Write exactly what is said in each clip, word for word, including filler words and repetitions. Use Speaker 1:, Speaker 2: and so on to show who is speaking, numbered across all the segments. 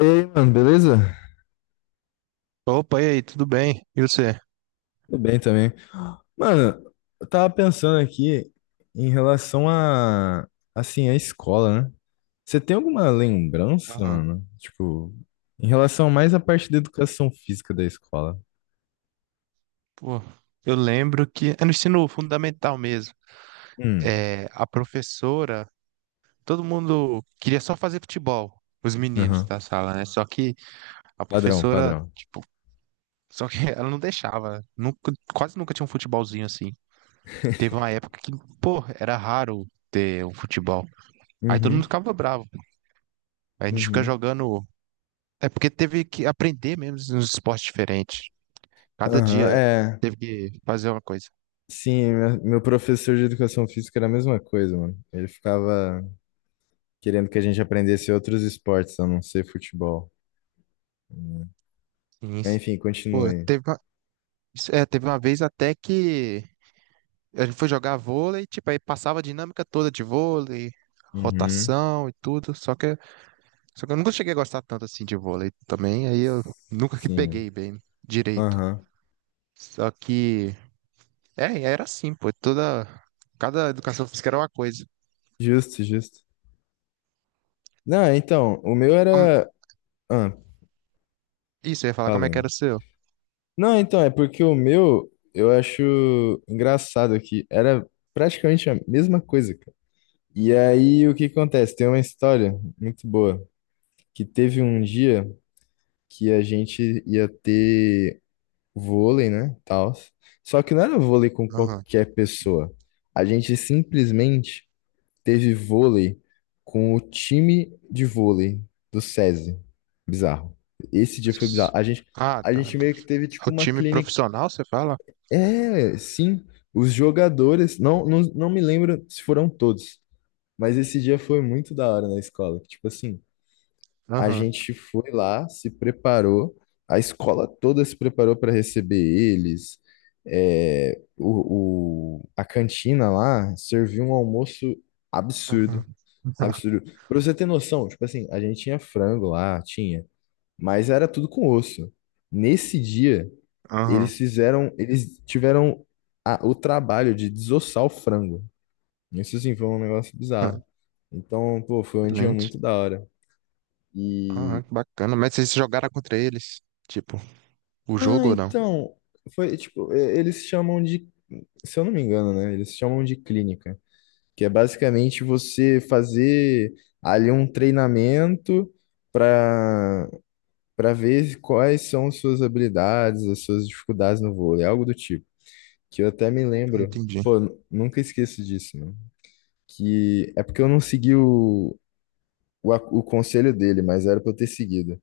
Speaker 1: E aí, mano, beleza?
Speaker 2: Opa, e aí, tudo bem? E você?
Speaker 1: Tudo bem também. Mano, eu tava pensando aqui em relação a, assim, a escola, né? Você tem alguma lembrança,
Speaker 2: Aham.
Speaker 1: mano? Tipo, em relação mais à parte da educação física da escola.
Speaker 2: Pô, eu lembro que é no ensino fundamental mesmo.
Speaker 1: Hum,
Speaker 2: É, a professora, todo mundo queria só fazer futebol, os meninos
Speaker 1: aham.
Speaker 2: da sala, né? Só que a
Speaker 1: Padrão,
Speaker 2: professora,
Speaker 1: padrão.
Speaker 2: tipo, só que ela não deixava. Nunca, quase nunca tinha um futebolzinho assim. Teve uma época que, pô, era raro ter um futebol. Aí todo mundo
Speaker 1: Uhum,
Speaker 2: ficava bravo. Aí a gente fica
Speaker 1: uhum.
Speaker 2: jogando. É porque teve que aprender mesmo nos esportes diferentes. Cada
Speaker 1: Aham,
Speaker 2: dia
Speaker 1: é.
Speaker 2: teve que fazer uma coisa.
Speaker 1: Sim, meu meu professor de educação física era a mesma coisa, mano. Ele ficava querendo que a gente aprendesse outros esportes, a não ser futebol.
Speaker 2: Sim.
Speaker 1: Mas, enfim,
Speaker 2: Pô,
Speaker 1: continue.
Speaker 2: teve uma, isso- é, teve uma vez até que a gente foi jogar vôlei, tipo, aí passava a dinâmica toda de vôlei,
Speaker 1: Uhum.
Speaker 2: rotação e tudo, só que, só que eu nunca cheguei a gostar tanto assim de vôlei também, aí eu nunca que
Speaker 1: Sim.
Speaker 2: peguei bem direito.
Speaker 1: Aham.
Speaker 2: Só que, é, era assim, pô, toda, cada educação física era uma coisa.
Speaker 1: Justo, justo. Não, então, o meu
Speaker 2: Como-
Speaker 1: era. Ah,
Speaker 2: isso, eu ia falar como é que
Speaker 1: falei.
Speaker 2: era o seu.
Speaker 1: Não, então, é porque o meu eu acho engraçado que era praticamente a mesma coisa, cara. E aí o que acontece? Tem uma história muito boa que teve um dia que a gente ia ter vôlei, né? Tal. Só que não era vôlei com
Speaker 2: Aham.
Speaker 1: qualquer pessoa. A gente simplesmente teve vôlei com o time de vôlei do SESI. Bizarro. Esse dia foi
Speaker 2: Os-
Speaker 1: bizarro. A gente,
Speaker 2: Ah,
Speaker 1: a
Speaker 2: tá,
Speaker 1: gente
Speaker 2: tá.
Speaker 1: meio que teve tipo
Speaker 2: O
Speaker 1: uma
Speaker 2: time
Speaker 1: clínica.
Speaker 2: profissional, você fala?
Speaker 1: É, sim, os jogadores. Não, não, não me lembro se foram todos, mas esse dia foi muito da hora na escola. Que, tipo assim, a
Speaker 2: Aham.
Speaker 1: gente foi lá, se preparou, a escola toda se preparou para receber eles. É, o, o, a cantina lá serviu um almoço
Speaker 2: Aham.
Speaker 1: absurdo. Absurdo. Pra você ter noção, tipo assim, a gente tinha frango lá, tinha, mas era tudo com osso. Nesse dia,
Speaker 2: Aham.
Speaker 1: eles fizeram, eles tiveram a- o trabalho de desossar o frango. Isso assim foi um negócio bizarro. Então, pô, foi um dia
Speaker 2: Excelente.
Speaker 1: muito da hora.
Speaker 2: Ah, que bacana. Mas vocês jogaram contra eles? Tipo, o
Speaker 1: Ah,
Speaker 2: jogo ou não?
Speaker 1: então, foi tipo, e- eles chamam de, se eu não me engano, né? Eles chamam de clínica, que é basicamente você fazer ali um treinamento para para ver quais são suas habilidades, as suas dificuldades no vôlei, algo do tipo. Que eu até me lembro,
Speaker 2: Entendi.
Speaker 1: pô, n- nunca esqueço disso, mano. Que é porque eu não segui o, o, a- o conselho dele, mas era pra eu ter seguido.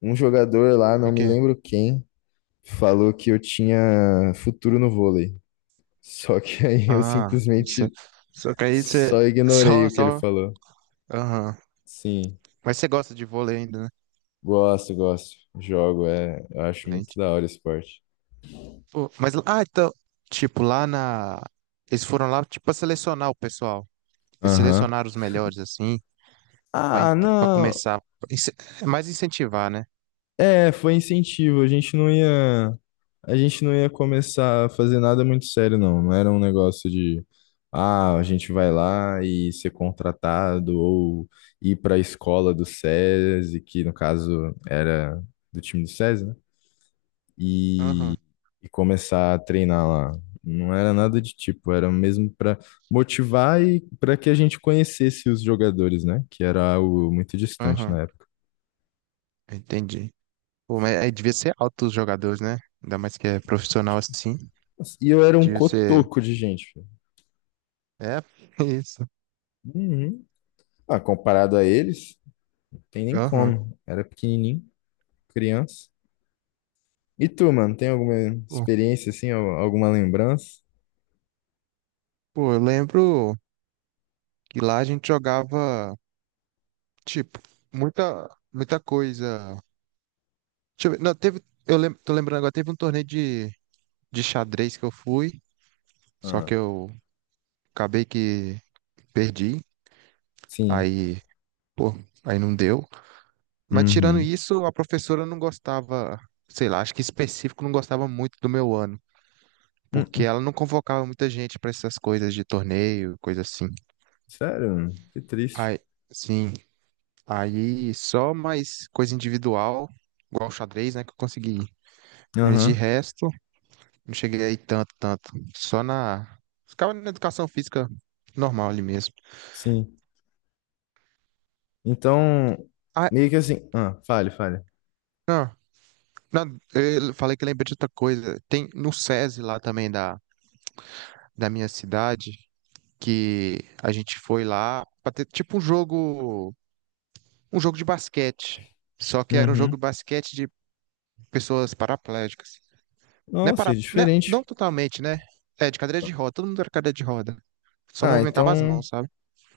Speaker 1: Um jogador lá,
Speaker 2: De
Speaker 1: não me
Speaker 2: quê?
Speaker 1: lembro quem, falou que eu tinha futuro no vôlei. Só que aí eu
Speaker 2: Ah, isso, é.
Speaker 1: simplesmente
Speaker 2: Só que aí você.
Speaker 1: só ignorei
Speaker 2: Só,
Speaker 1: o que ele
Speaker 2: só.
Speaker 1: falou.
Speaker 2: Aham.
Speaker 1: Sim,
Speaker 2: Mas você gosta de vôlei ainda, né?
Speaker 1: gosto, gosto. Jogo, é, eu acho muito
Speaker 2: Excelente.
Speaker 1: da hora o esporte.
Speaker 2: Pô, mas, ah, então. Tipo, lá na. Eles foram lá, tipo, pra selecionar o pessoal. Eles
Speaker 1: Aham.
Speaker 2: selecionaram os melhores, assim, pra, en-
Speaker 1: Ah,
Speaker 2: pra
Speaker 1: não.
Speaker 2: começar. Ince- É mais incentivar, né?
Speaker 1: É, foi incentivo. A gente não ia, a gente não ia começar a fazer nada muito sério, não. Não era um negócio de, ah, a gente vai lá e ser contratado ou ir para a escola do SESI, que no caso era do time do SESI, né?
Speaker 2: Aham,
Speaker 1: E começar a treinar lá. Não era nada de tipo, era mesmo para motivar e para que a gente conhecesse os jogadores, né? Que era algo muito distante
Speaker 2: aham,
Speaker 1: na época.
Speaker 2: entendi. Pô, mas aí devia ser alto os jogadores, né? Ainda mais que é profissional assim.
Speaker 1: E eu era um
Speaker 2: Devia ser.
Speaker 1: cotoco de gente, filho.
Speaker 2: É, isso.
Speaker 1: Uhum. Ah, comparado a eles, não tem nem
Speaker 2: Aham.
Speaker 1: como. Era pequenininho, criança. E tu, mano, tem alguma
Speaker 2: Pô,
Speaker 1: experiência assim, al- alguma lembrança?
Speaker 2: pô, eu lembro que lá a gente jogava, tipo, muita, muita coisa. Deixa eu ver. Não, teve, eu lem- tô lembrando agora, teve um torneio de, de xadrez que eu fui, só
Speaker 1: Ah,
Speaker 2: que eu acabei que perdi,
Speaker 1: sim.
Speaker 2: aí, pô, aí não deu. Mas tirando
Speaker 1: Uhum.
Speaker 2: isso, a professora não gostava, sei lá, acho que específico não gostava muito do meu ano, porque
Speaker 1: Uhum.
Speaker 2: ela não convocava muita gente pra essas coisas de torneio, coisa assim.
Speaker 1: Sério, mano? Que triste.
Speaker 2: Aí, sim, aí só mais coisa individual, igual xadrez, né, que eu consegui ir. Mas de
Speaker 1: Aham,
Speaker 2: resto, não cheguei aí tanto, tanto. Só na. Ficava na educação física normal ali mesmo.
Speaker 1: sim. Então,
Speaker 2: Ah,
Speaker 1: meio que assim. Ah, fale, fale.
Speaker 2: não, não, eu falei que lembrei de outra coisa. Tem no SESI lá também da, da minha cidade, que a gente foi lá pra ter tipo um jogo, um jogo de basquete. Só que era um jogo
Speaker 1: Uhum.
Speaker 2: de basquete de pessoas paraplégicas. Não é
Speaker 1: Nossa, é
Speaker 2: para, né, não
Speaker 1: diferente.
Speaker 2: totalmente, né? É, de cadeira de roda, todo mundo era cadeira de roda. Só
Speaker 1: Ah,
Speaker 2: movimentava as
Speaker 1: então.
Speaker 2: mãos, sabe?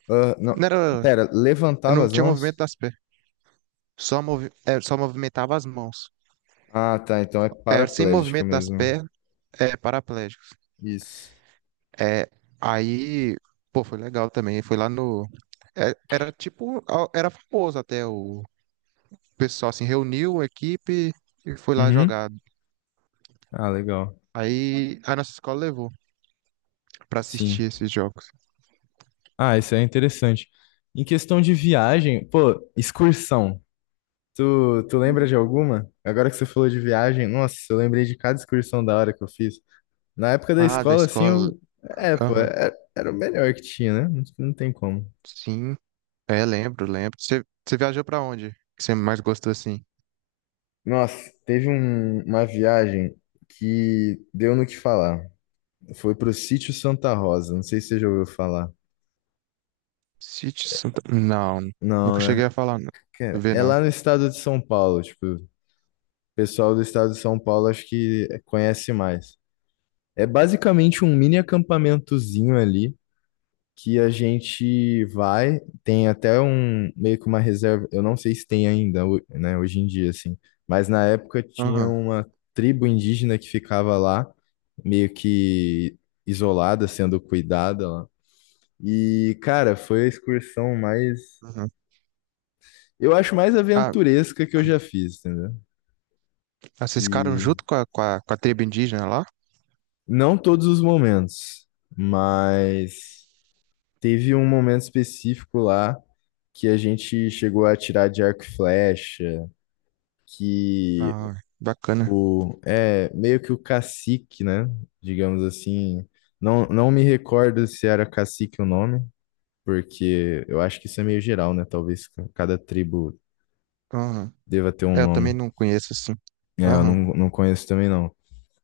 Speaker 1: Ah,
Speaker 2: Não
Speaker 1: não.
Speaker 2: era,
Speaker 1: Pera, levantava
Speaker 2: não
Speaker 1: as
Speaker 2: tinha movimento
Speaker 1: mãos?
Speaker 2: das pernas. Só, movi é, só movimentava as mãos.
Speaker 1: Ah, tá. Então é
Speaker 2: É, sem
Speaker 1: paraplégica
Speaker 2: movimento das
Speaker 1: mesmo.
Speaker 2: pernas, é paraplégico.
Speaker 1: Isso.
Speaker 2: É, aí, pô, foi legal também. Foi lá no. É, era tipo. a- Era famoso até o pessoal, assim, reuniu a equipe e foi lá
Speaker 1: Uhum.
Speaker 2: jogar.
Speaker 1: Ah, legal.
Speaker 2: Aí a nossa escola levou pra assistir
Speaker 1: Sim.
Speaker 2: esses jogos.
Speaker 1: Ah, isso é interessante. Em questão de viagem, pô, excursão. Tu, tu lembra de alguma? Agora que você falou de viagem, nossa, eu lembrei de cada excursão da hora que eu fiz. Na época da
Speaker 2: Ah, da
Speaker 1: escola, assim,
Speaker 2: escola.
Speaker 1: eu. É, pô,
Speaker 2: Aham.
Speaker 1: é- era, o melhor que tinha, né? Não, não tem como.
Speaker 2: Sim. É, lembro, lembro. Você você viajou pra onde? Que você mais gostou assim?
Speaker 1: Nossa, teve um- uma viagem que deu no que falar. Foi pro Sítio Santa Rosa. Não sei se você já ouviu falar.
Speaker 2: Sítio Santa. Não,
Speaker 1: Não,
Speaker 2: nunca
Speaker 1: né?
Speaker 2: cheguei a falar, não.
Speaker 1: Cara,
Speaker 2: Ver,
Speaker 1: é
Speaker 2: não.
Speaker 1: lá no estado de São Paulo. Tipo, o pessoal do estado de São Paulo acho que conhece mais. É basicamente um mini acampamentozinho ali que a gente vai, tem até um meio que uma reserva, eu não sei se tem ainda, ho- né, hoje em dia assim, mas na época tinha
Speaker 2: Aham,
Speaker 1: uma tribo indígena que ficava lá, meio que isolada, sendo cuidada lá. E cara, foi a excursão mais,
Speaker 2: aham.
Speaker 1: eu acho mais
Speaker 2: Ah,
Speaker 1: aventuresca que eu já fiz, entendeu?
Speaker 2: Ah, vocês ficaram
Speaker 1: Que
Speaker 2: junto com a, com a, com a tribo indígena lá?
Speaker 1: não todos os momentos, mas teve um momento específico lá que a gente chegou a tirar de arco e flecha, que
Speaker 2: Ah, bacana.
Speaker 1: o é meio que o cacique, né? Digamos assim, não, não me recordo se era cacique o nome, porque eu acho que isso é meio geral, né? Talvez cada tribo
Speaker 2: Aham.
Speaker 1: deva ter um
Speaker 2: É, eu também
Speaker 1: nome.
Speaker 2: não conheço assim.
Speaker 1: É, eu não,
Speaker 2: Aham.
Speaker 1: não conheço também não.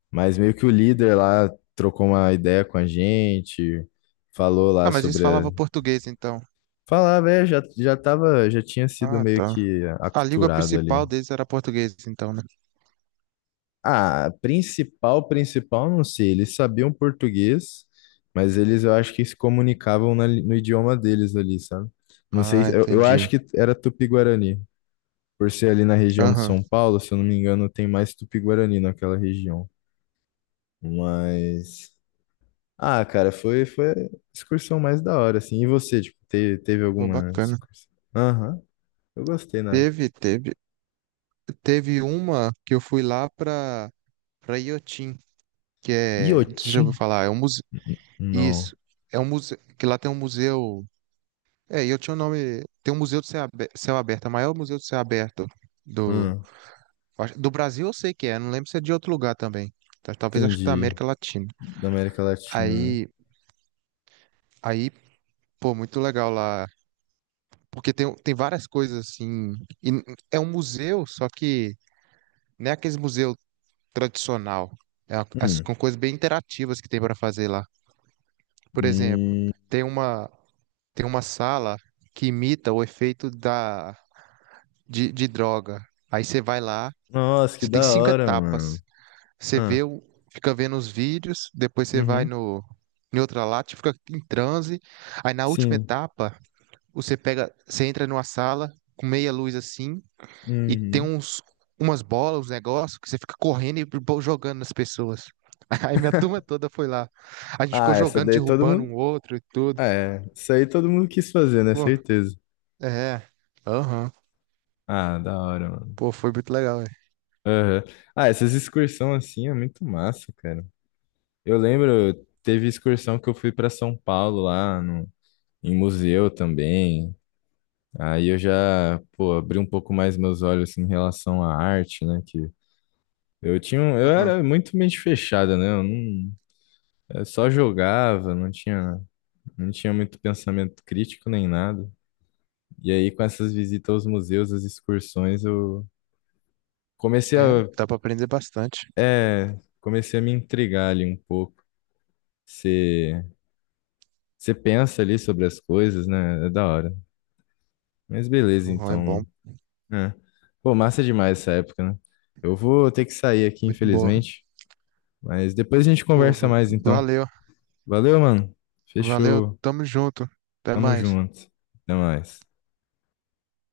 Speaker 1: Mas meio que o líder lá trocou uma ideia com a gente, falou
Speaker 2: Ah,
Speaker 1: lá
Speaker 2: mas eles
Speaker 1: sobre a-
Speaker 2: falavam português então.
Speaker 1: Falar, velho, já, já tava, já tinha sido
Speaker 2: Ah,
Speaker 1: meio
Speaker 2: tá.
Speaker 1: que
Speaker 2: A língua
Speaker 1: aculturado ali.
Speaker 2: principal deles era português então, né?
Speaker 1: Ah, principal, principal, não sei, eles sabiam português, mas eles, eu acho que se comunicavam na li- no idioma deles ali, sabe? Não sei,
Speaker 2: Ah,
Speaker 1: eu, eu
Speaker 2: entendi.
Speaker 1: acho que era Tupi-Guarani, por ser ali na região de
Speaker 2: Aham.
Speaker 1: São Paulo, se eu não me engano, tem mais Tupi-Guarani naquela região. Mas, ah, cara, foi, foi a excursão mais da hora, assim. E você, tipo, teve, teve
Speaker 2: Pô,
Speaker 1: alguma
Speaker 2: bacana.
Speaker 1: excursão? Aham, eu gostei, né?
Speaker 2: Teve, teve, teve uma que eu fui lá pra, pra Iotim, que é, não sei se você já
Speaker 1: Iotim?
Speaker 2: ouviu falar, é um museu,
Speaker 1: Não.
Speaker 2: isso, é um museu, que lá tem um museu, é, Iotim é o nome, tem um museu de céu abe- céu aberto, é o maior museu de céu aberto do.
Speaker 1: Hum,
Speaker 2: Eu Acho- Do Brasil eu sei que é, não lembro se é de outro lugar também. Tá- Talvez acho que da
Speaker 1: entendi.
Speaker 2: América Latina.
Speaker 1: Da América Latina, né?
Speaker 2: Aí, aí, pô, muito legal lá. Porque tem, tem várias coisas assim. E n- É um museu, só que não é aquele museu tradicional. É uma- as,
Speaker 1: Hum.
Speaker 2: com coisas bem interativas que tem para fazer lá. Por exemplo,
Speaker 1: Hum.
Speaker 2: tem uma, tem uma sala que imita o efeito da, de, de droga. Aí você vai lá,
Speaker 1: Nossa, que
Speaker 2: você tem
Speaker 1: da
Speaker 2: cinco
Speaker 1: hora, mano.
Speaker 2: etapas. Você
Speaker 1: Ah,
Speaker 2: vê, o- Fica vendo os vídeos, depois você vai
Speaker 1: uhum.
Speaker 2: no, em outra lata, fica em transe. Aí na última
Speaker 1: Sim.
Speaker 2: etapa, você pega, você entra numa sala com meia luz assim, e tem
Speaker 1: Uhum.
Speaker 2: uns, umas bolas, uns negócios, que você fica correndo e bo- jogando nas pessoas. Aí minha turma toda foi lá. A gente
Speaker 1: Ah,
Speaker 2: ficou
Speaker 1: essa
Speaker 2: jogando,
Speaker 1: daí todo
Speaker 2: derrubando
Speaker 1: mundo.
Speaker 2: um outro e tudo.
Speaker 1: Ah, é, isso aí todo mundo quis fazer, né?
Speaker 2: Pô,
Speaker 1: Certeza.
Speaker 2: é. Aham.
Speaker 1: Ah, da hora, mano.
Speaker 2: Pô, foi muito legal, velho.
Speaker 1: Aham. Ah, essas excursões assim é muito massa, cara. Eu lembro, teve excursão que eu fui pra São Paulo lá no, em museu também. Aí eu já, pô, abri um pouco mais meus olhos assim, em relação à arte, né? Eu tinha, um- eu
Speaker 2: Aham.
Speaker 1: era muito mente fechada, né? Eu não, eu só jogava, não tinha, não tinha muito pensamento crítico nem nada. E aí, com essas visitas aos museus, as excursões, eu comecei
Speaker 2: É,
Speaker 1: a,
Speaker 2: dá pra aprender bastante.
Speaker 1: é, comecei a me intrigar ali um pouco. Você, você pensa ali sobre as coisas, né? É da hora. Mas beleza,
Speaker 2: Aham, é bom.
Speaker 1: então. É. Pô, massa demais essa época, né? Eu vou ter que sair aqui,
Speaker 2: Muito boa.
Speaker 1: infelizmente. Mas depois a gente
Speaker 2: Pô,
Speaker 1: conversa
Speaker 2: v-
Speaker 1: mais, então.
Speaker 2: valeu.
Speaker 1: Valeu, mano.
Speaker 2: Valeu,
Speaker 1: Fechou.
Speaker 2: tamo junto. Até
Speaker 1: Tamo
Speaker 2: mais.
Speaker 1: junto. Até mais.